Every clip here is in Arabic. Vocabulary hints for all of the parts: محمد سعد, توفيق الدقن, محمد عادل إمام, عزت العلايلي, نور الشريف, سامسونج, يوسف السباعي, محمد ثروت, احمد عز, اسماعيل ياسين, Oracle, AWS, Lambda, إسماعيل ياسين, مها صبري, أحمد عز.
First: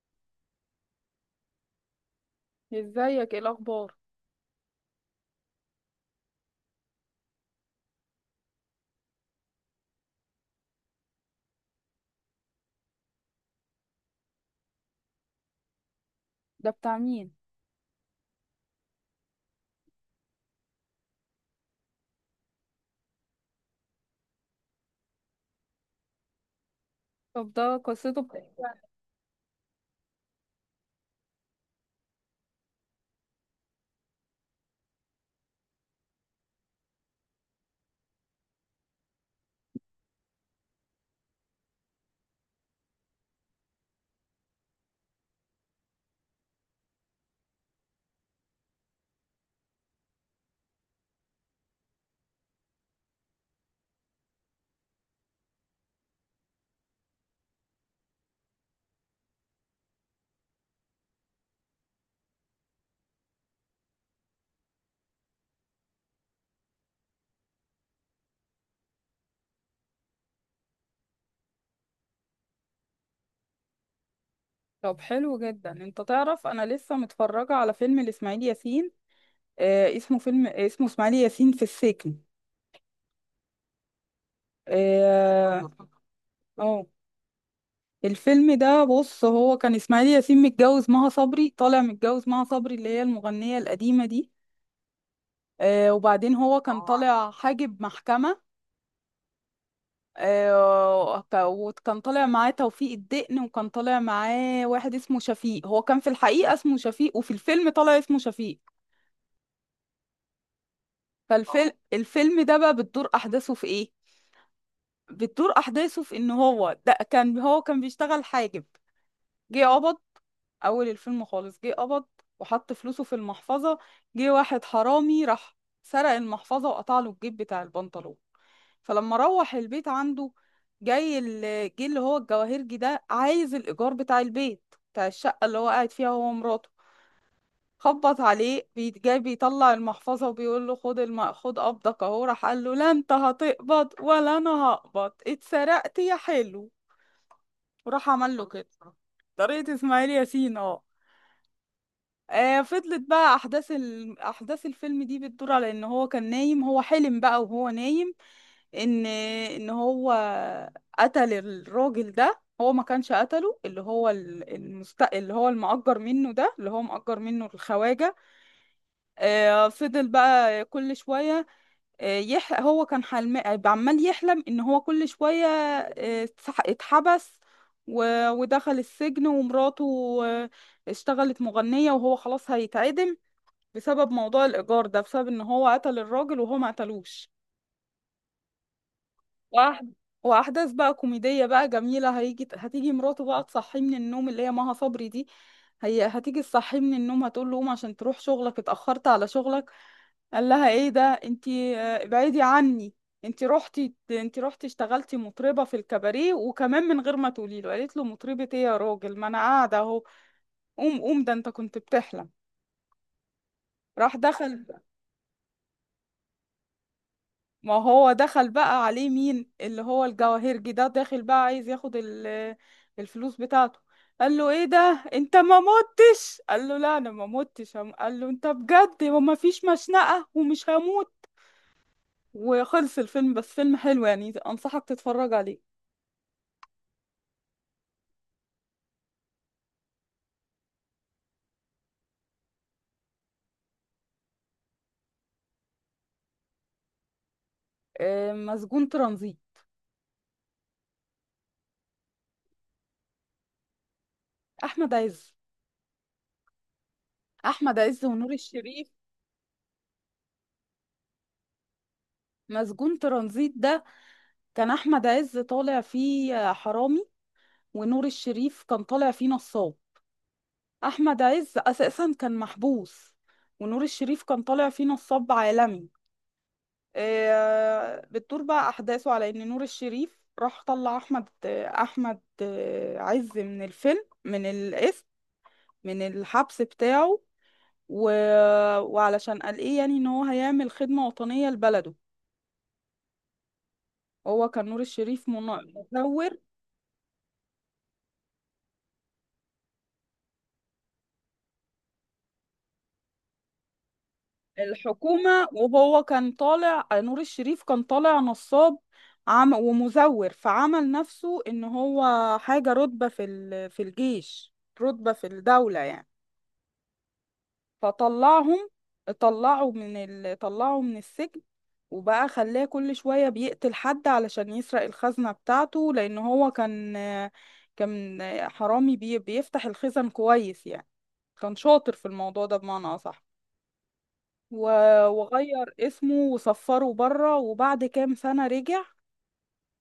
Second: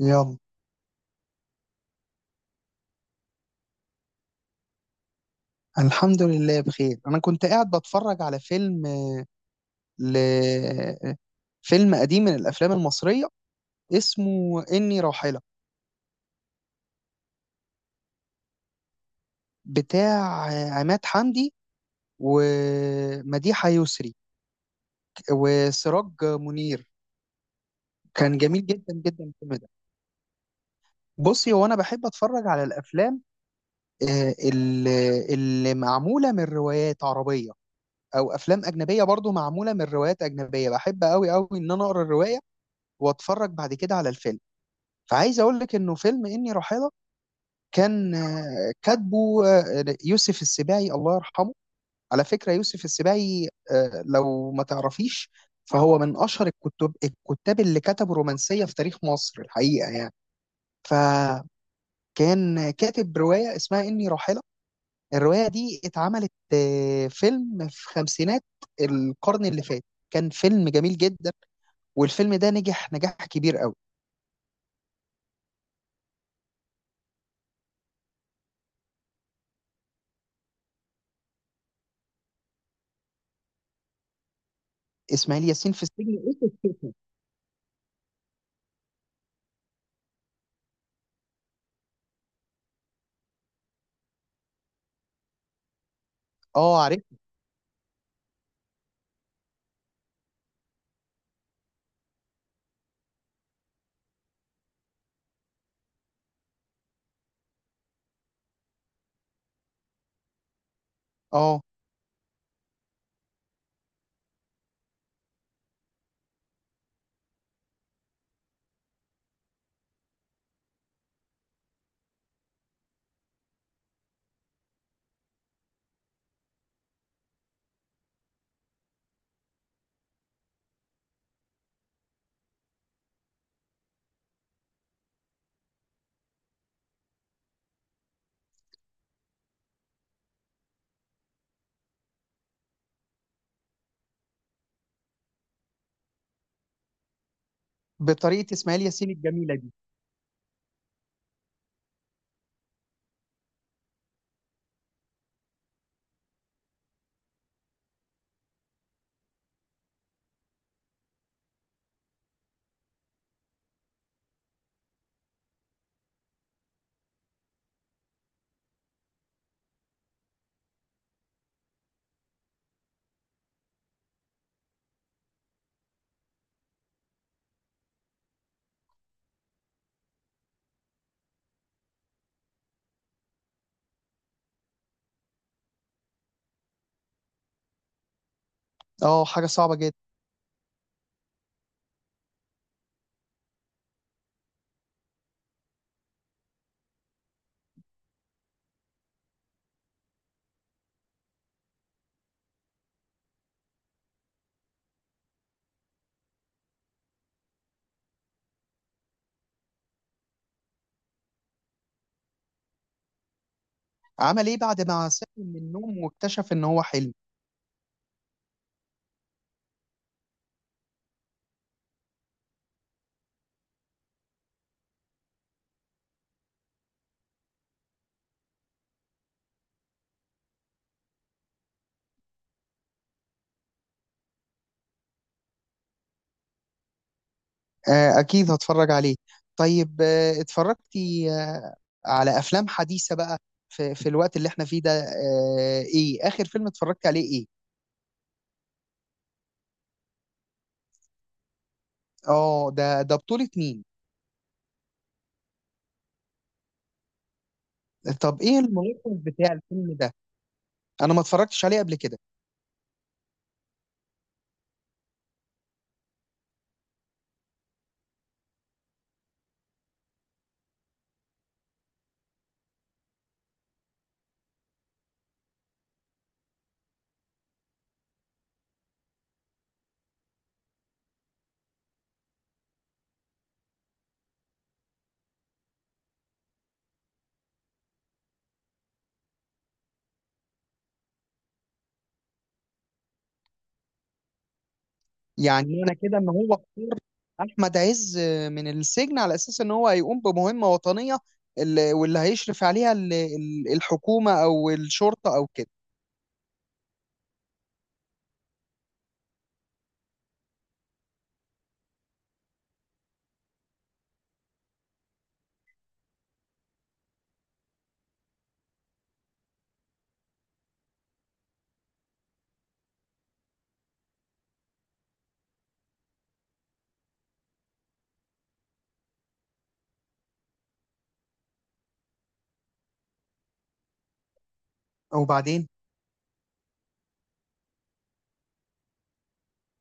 يلا، ازيك، ايه الاخبار؟ الحمد لله بخير. انا كنت قاعد بتفرج على فيلم ل... فيلم قديم من الافلام المصريه، اسمه اني راحله، ده بتاع مين؟ بتاع عماد حمدي ومديحه يسري وسراج منير. طب ده قصته كان بتحكي جميل عن- جدا جدا الفيلم ده. بصي، هو انا بحب اتفرج على الافلام اللي معموله من روايات عربيه، او افلام اجنبيه برضو معموله من روايات اجنبيه. بحب قوي قوي ان انا اقرا الروايه واتفرج بعد كده على الفيلم. فعايز اقول لك انه فيلم اني راحله كان كاتبه يوسف السباعي الله يرحمه. على فكره، يوسف السباعي لو ما تعرفيش، فهو من اشهر الكتب، الكتاب اللي كتبوا رومانسيه في تاريخ مصر الحقيقه يعني. فكان كاتب روايه اسمها اني راحله. الروايه دي اتعملت فيلم في خمسينات القرن اللي فات. كان فيلم جميل جدا، والفيلم ده نجح نجاح كبير قوي. طب حلو جدا. انت تعرف انا لسه متفرجه على فيلم لاسماعيل ياسين. اسمه فيلم، اسمه اسماعيل ياسين في السجن. اسماعيل اه. ياسين في السجن. آه. الفيلم ده، بص، هو كان اسماعيل ياسين متجوز مها صبري، طالع متجوز مها صبري اللي هي المغنيه القديمه دي. وبعدين هو كان اه، عارف. طالع حاجب محكمه. وكان طالع معاه توفيق الدقن، وكان طالع معاه واحد اسمه شفيق. هو كان في الحقيقة اسمه شفيق، وفي الفيلم طالع اسمه شفيق. اه، فالفيلم اه الفيلم ده بقى بتدور أحداثه في إيه؟ بتدور أحداثه في إن هو ده كان، هو كان بيشتغل حاجب. جه قبض، أول الفيلم خالص جه قبض، وحط فلوسه في المحفظة. جه واحد حرامي راح سرق المحفظة، وقطع له الجيب بتاع البنطلون. فلما روح البيت عنده، جه اللي هو الجواهرجي ده، عايز الإيجار بتاع البيت، بتاع الشقة اللي هو قاعد فيها هو ومراته. جاي بيطلع المحفظة، وبيقول له: خد خد قبضك اهو. راح قال له: لا، انت هتقبض ولا انا هقبض؟ اتسرقت يا حلو، وراح عمل له بطريقه كده. اسماعيل ياسين الجميله دي. طريقة اسماعيل ياسين اه. فضلت بقى احداث الفيلم دي بتدور على ان هو كان نايم. هو حلم بقى وهو نايم ان هو قتل الراجل ده، هو ما كانش قتله. اللي هو المأجر منه ده، اللي هو مأجر منه الخواجة. آه، فضل بقى كل شوية، هو كان عمال يحلم ان هو كل شوية، اتحبس و... ودخل السجن. ومراته آه اشتغلت مغنية، وهو خلاص هيتعدم، بسبب موضوع الإيجار ده، بسبب ان هو قتل الراجل وهو ما قتلوش. اه، حاجه صعبه وأح- جدا. واحداث بقى كوميديه بقى جميله. هتيجي مراته بقى تصحيه من النوم، اللي هي مها صبري دي. هي هتيجي تصحيه من النوم، هتقول له: قوم عشان تروح شغلك، اتاخرت على شغلك. قال لها: ايه ده انتي؟ ابعدي عني، انتي رحتي، انتي رحتي اشتغلتي مطربه في الكباريه، وكمان من غير ما تقولي له. قالت له: مطربه ايه يا راجل؟ ما انا قاعده اهو، قوم قوم، ده انت كنت بتحلم. راح عمل ايه دخل، بعد ما صحي من النوم واكتشف ان هو حلم؟ ما هو دخل بقى عليه مين؟ اللي هو الجواهرجي ده، داخل بقى عايز ياخد الفلوس بتاعته. قال له: ايه ده انت ما متش؟ قال له: لا، انا ما متش. قال له: انت بجد؟ وما فيش مشنقة ومش هموت؟ وخلص الفيلم. بس فيلم حلو يعني، انصحك تتفرج عليه. آه، اكيد هتفرج عليه. طيب آه، اتفرجتي آه، على افلام حديثه بقى في الوقت اللي احنا فيه ده؟ آه، ايه اخر فيلم اتفرجت عليه، ايه؟ مسجون ترانزيت. اه، ده بطوله مين؟ احمد عز. احمد عز ونور طب ايه الشريف. الملخص بتاع الفيلم ده؟ انا ما اتفرجتش عليه قبل كده. مسجون ترانزيت ده، كان احمد عز طالع فيه حرامي، ونور الشريف كان طالع فيه نصاب. احمد عز اساسا كان محبوس، ونور الشريف كان طالع فيه نصاب عالمي. بتدور بقى احداثه على ان نور الشريف راح طلع احمد احمد آه، عز من الفيلم من الاسم، من الحبس بتاعه. و... وعلشان قال ايه يعني، ان هو هيعمل خدمة وطنية لبلده. هو كان نور الشريف يعني من- معنى كده ان مزور. هو اختار احمد عز من السجن على اساس ان هو هيقوم بمهمه وطنيه، واللي هيشرف عليها الحكومه او الشرطه او الحكومة، كده. وهو كان طالع، نور الشريف كان طالع نصاب عم ومزور، فعمل نفسه ان هو حاجة، رتبة في الجيش، رتبة في الدولة يعني. فطلعهم، طلعوا من السجن. وبقى خلاه كل شوية بيقتل حد علشان يسرق الخزنة بتاعته، لأن هو كان بيفتح الخزن كويس يعني، كان شاطر في الموضوع ده بمعنى أصح. وبعدين وغير اسمه وصفره بره، وبعد كام سنة رجع،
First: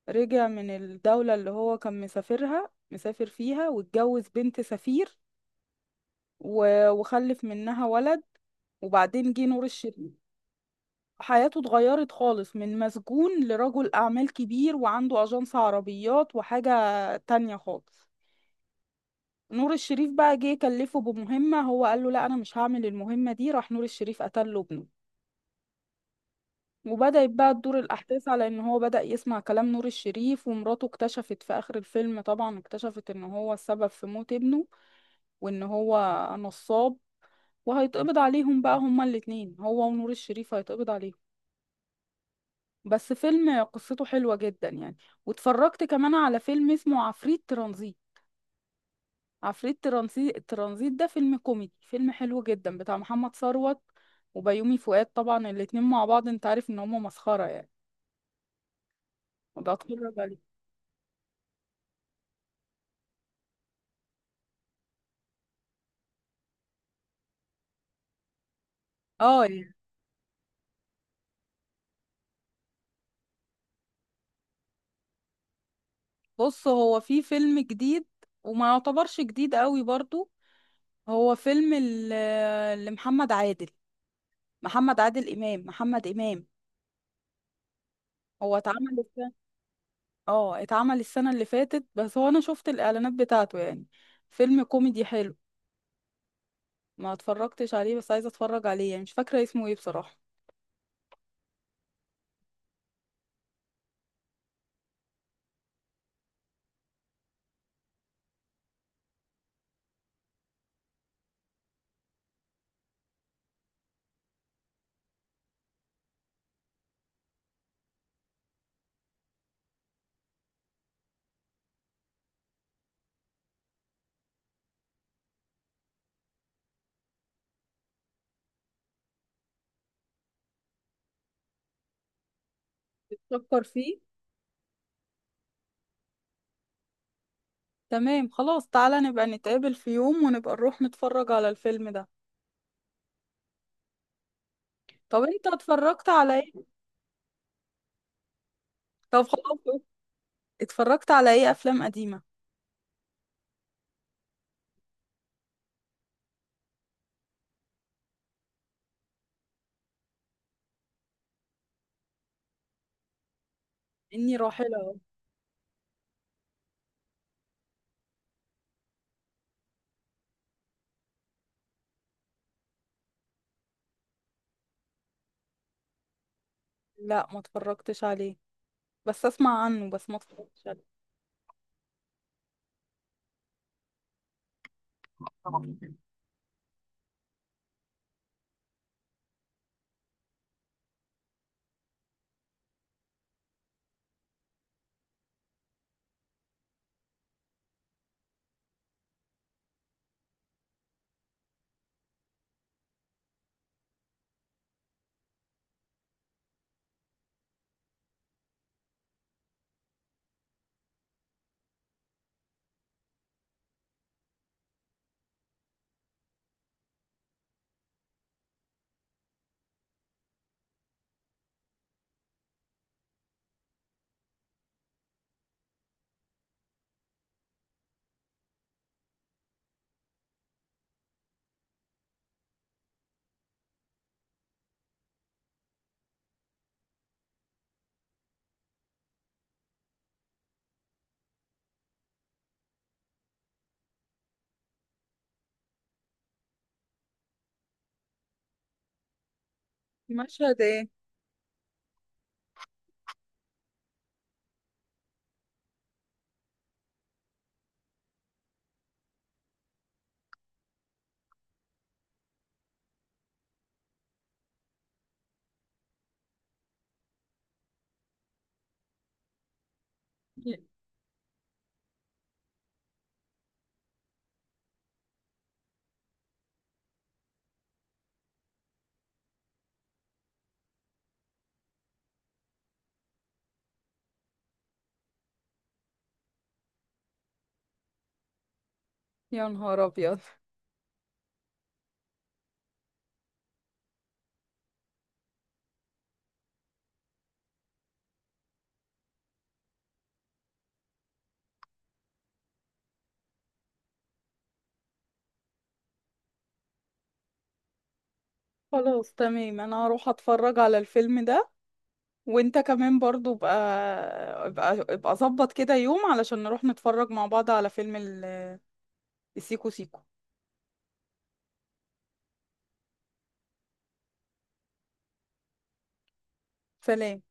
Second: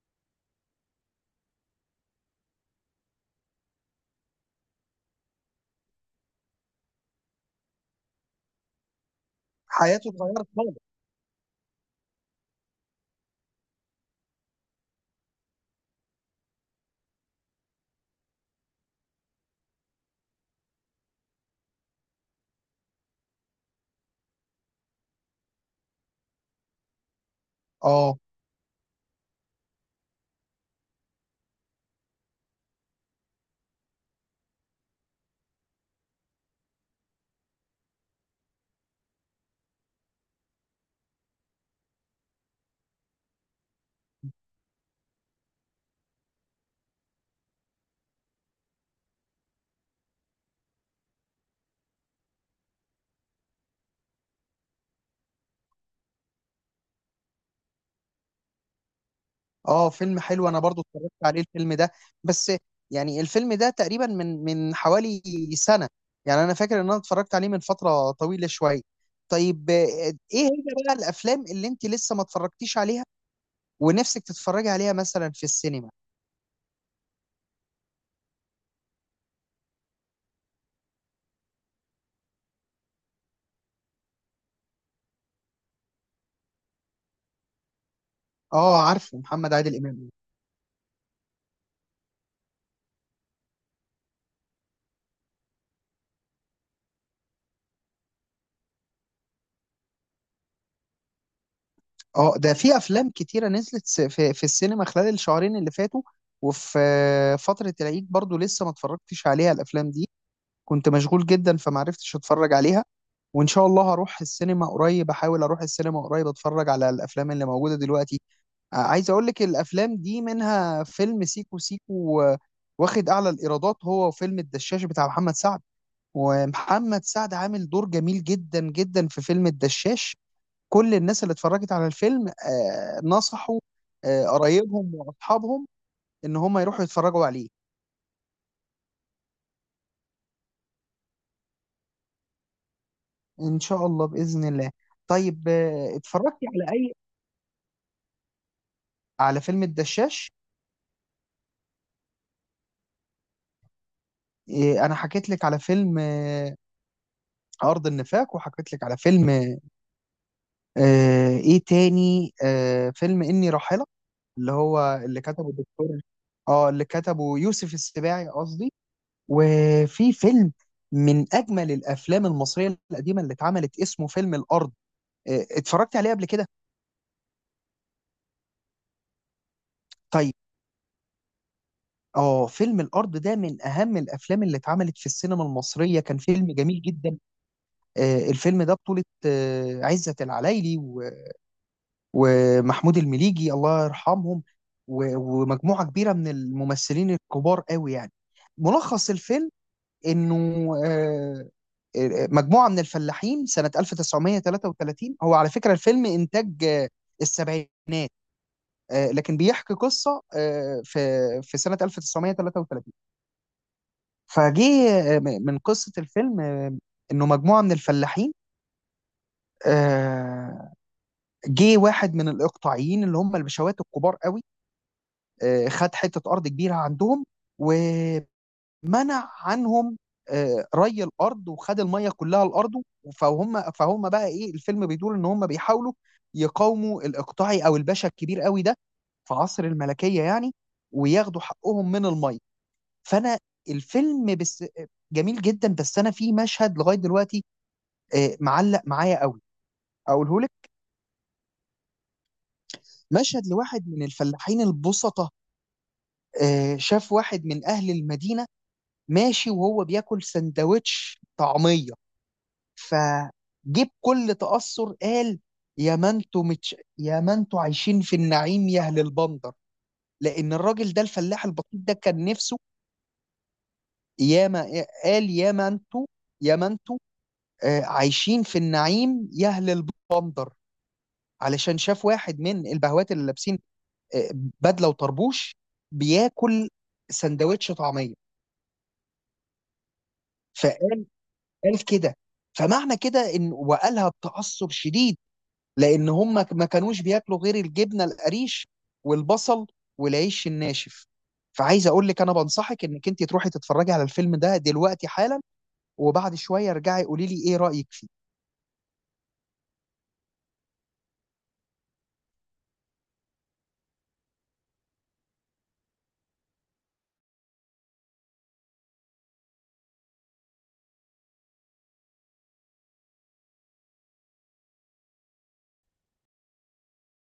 رجع من الدولة اللي هو كان مسافرها، مسافر فيها، واتجوز بنت سفير، وخلف منها ولد. وبعدين جه نور حياته الشريف. اتغيرت خالص. حياته اتغيرت خالص، من مسجون لرجل أعمال كبير، وعنده أجنس عربيات وحاجة تانية خالص. نور الشريف بقى جه كلفه بمهمة، هو قال له: لا، أنا مش هعمل المهمة دي. راح نور الشريف قتل له ابنه، وبدأت بقى تدور اه الأحداث على إن هو بدأ يسمع كلام نور الشريف. ومراته اكتشفت في آخر الفيلم طبعا، اكتشفت إن هو السبب في موت ابنه، وإن هو نصاب. وهيتقبض عليهم بقى هما الاتنين، هو ونور الشريف هيتقبض عليهم. بس فيلم قصته حلوة جدا يعني. واتفرجت كمان على فيلم اسمه عفريت ترانزيت. عفريت ترانزيت ده فيلم كوميدي، فيلم حلو جدا، بتاع محمد ثروت وبيومي فؤاد. طبعا الاتنين مع بعض انت عارف ان هما مسخرة يعني. اه، وبتفرج فيلم عليه. حلو. انا برضو اتفرجت عليه الفيلم ده، بس يعني الفيلم ده تقريبا من حوالي سنه. يعني انا فاكر ان انا اتفرجت عليه من فتره طويله شويه. اه. طيب آه، ايه هي بقى الافلام اللي انت لسه ما اتفرجتيش عليها ونفسك تتفرجي عليها مثلا في السينما؟ بص، هو في فيلم جديد، وما يعتبرش جديد قوي برضو. هو فيلم لمحمد عادل، محمد عادل إمام، محمد إمام. هو اه، اتعمل عارفه السنة. محمد عادل امام. اه، اتعمل السنة اللي فاتت. بس هو انا شفت الإعلانات بتاعته يعني، فيلم كوميدي حلو. ما اتفرجتش عليه، بس عايزة اتفرج عليه يعني. مش فاكرة اسمه ايه بصراحة. اه، ده في افلام كتيره نزلت في السينما خلال الشهرين اللي فاتوا، وفي آه، فتره العيد برضو لسه ما اتفرجتش عليها الافلام دي. كنت مشغول جدا فما عرفتش اتفرج عليها. وان شاء الله هروح السينما قريب، احاول اروح السينما قريب اتفرج على الافلام اللي موجوده دلوقتي. عايز اقول لك الافلام دي منها فيلم سيكو سيكو، واخد اعلى الايرادات هو وفيلم الدشاش بتاع محمد سعد. ومحمد سعد عامل دور جميل جدا جدا في فيلم الدشاش. كل الناس اللي اتفرجت على الفيلم نصحوا بتفكر فيه. قرايبهم واصحابهم ان هم يروحوا يتفرجوا عليه. تمام خلاص، تعالى نبقى نتقابل في يوم ونبقى نروح نتفرج على الفيلم ده. ان شاء الله باذن الله. طب انت طيب آه، اتفرجت على اتفرجتي ايه؟ على اي؟ طب على فيلم خلاص. الدشاش. اتفرجت على ايه، افلام قديمة؟ انا حكيت لك على فيلم ارض النفاق، وحكيت لك على فيلم ايه تاني، فيلم اني راحله إني اللي هو راحلة. اللي كتبه الدكتور، اه، اللي كتبه يوسف السباعي قصدي. وفي فيلم من اجمل الافلام المصريه القديمه اللي اتعملت، اسمه فيلم الارض. اتفرجت عليه قبل كده؟ لا، ما اتفرجتش عليه، بس اسمع عنه، بس ما طيب، اتفرجتش عليه. اه فيلم الارض ده من اهم الافلام اللي اتعملت في السينما المصريه. كان فيلم جميل جدا. الفيلم ده بطوله عزت العلايلي ومحمود المليجي الله يرحمهم، و- ومجموعه كبيره من الممثلين الكبار قوي يعني. ملخص الفيلم انه آه، مجموعه من الفلاحين سنه 1933. هو على فكره الفيلم انتاج السبعينات، لكن بيحكي قصه في سنه 1933. فجه من قصه الفيلم، انه مجموعه من الفلاحين، آه، جه واحد من الاقطاعيين اللي هم البشوات الكبار قوي، خد حته ارض كبيره عندهم، ومنع عنهم ري الارض، وخد الميه كلها لارضه. فهم بقى ايه، الفيلم بيدور ان هم بيحاولوا يقاوموا الاقطاعي او الباشا الكبير قوي ده في عصر الملكيه يعني، وياخدوا حقهم من الميه. فانا الفيلم بس جميل جدا، بس انا في مشهد لغايه دلوقتي معلق معايا قوي، اقوله مشهد لك. ايه؟ مشهد لواحد من الفلاحين البسطة، شاف واحد من اهل المدينه ماشي وهو بياكل سندوتش طعميه. فجيب كل تاثر قال: يا ما انتوا عايشين في النعيم يا اهل البندر. لان ي- الراجل ده الفلاح البسيط ده كان نفسه. ياما قال: يا ما انتوا يا ما انتوا آه، عايشين في النعيم يهل البندر، علشان شاف واحد من البهوات اللي لابسين آه، بدله وطربوش بياكل سندوتش طعميه. يا نهار ابيض. فقال قال كده. فمعنى كده ان، وقالها بتعصب شديد، لان هم ما كانوش بياكلوا غير الجبنه القريش والبصل والعيش الناشف. فعايز اقول لك انا بنصحك انك انت تروحي تتفرجي على الفيلم ده دلوقتي حالا، وبعد شويه ارجعي قولي لي ايه رايك فيه. خلاص تمام، انا هروح اتفرج على الفيلم ده. وانت كمان برضو بقى، ابقى ابقى ظبط كده يوم علشان نروح نتفرج مع بعض على فيلم السيكو سيكو. سلام.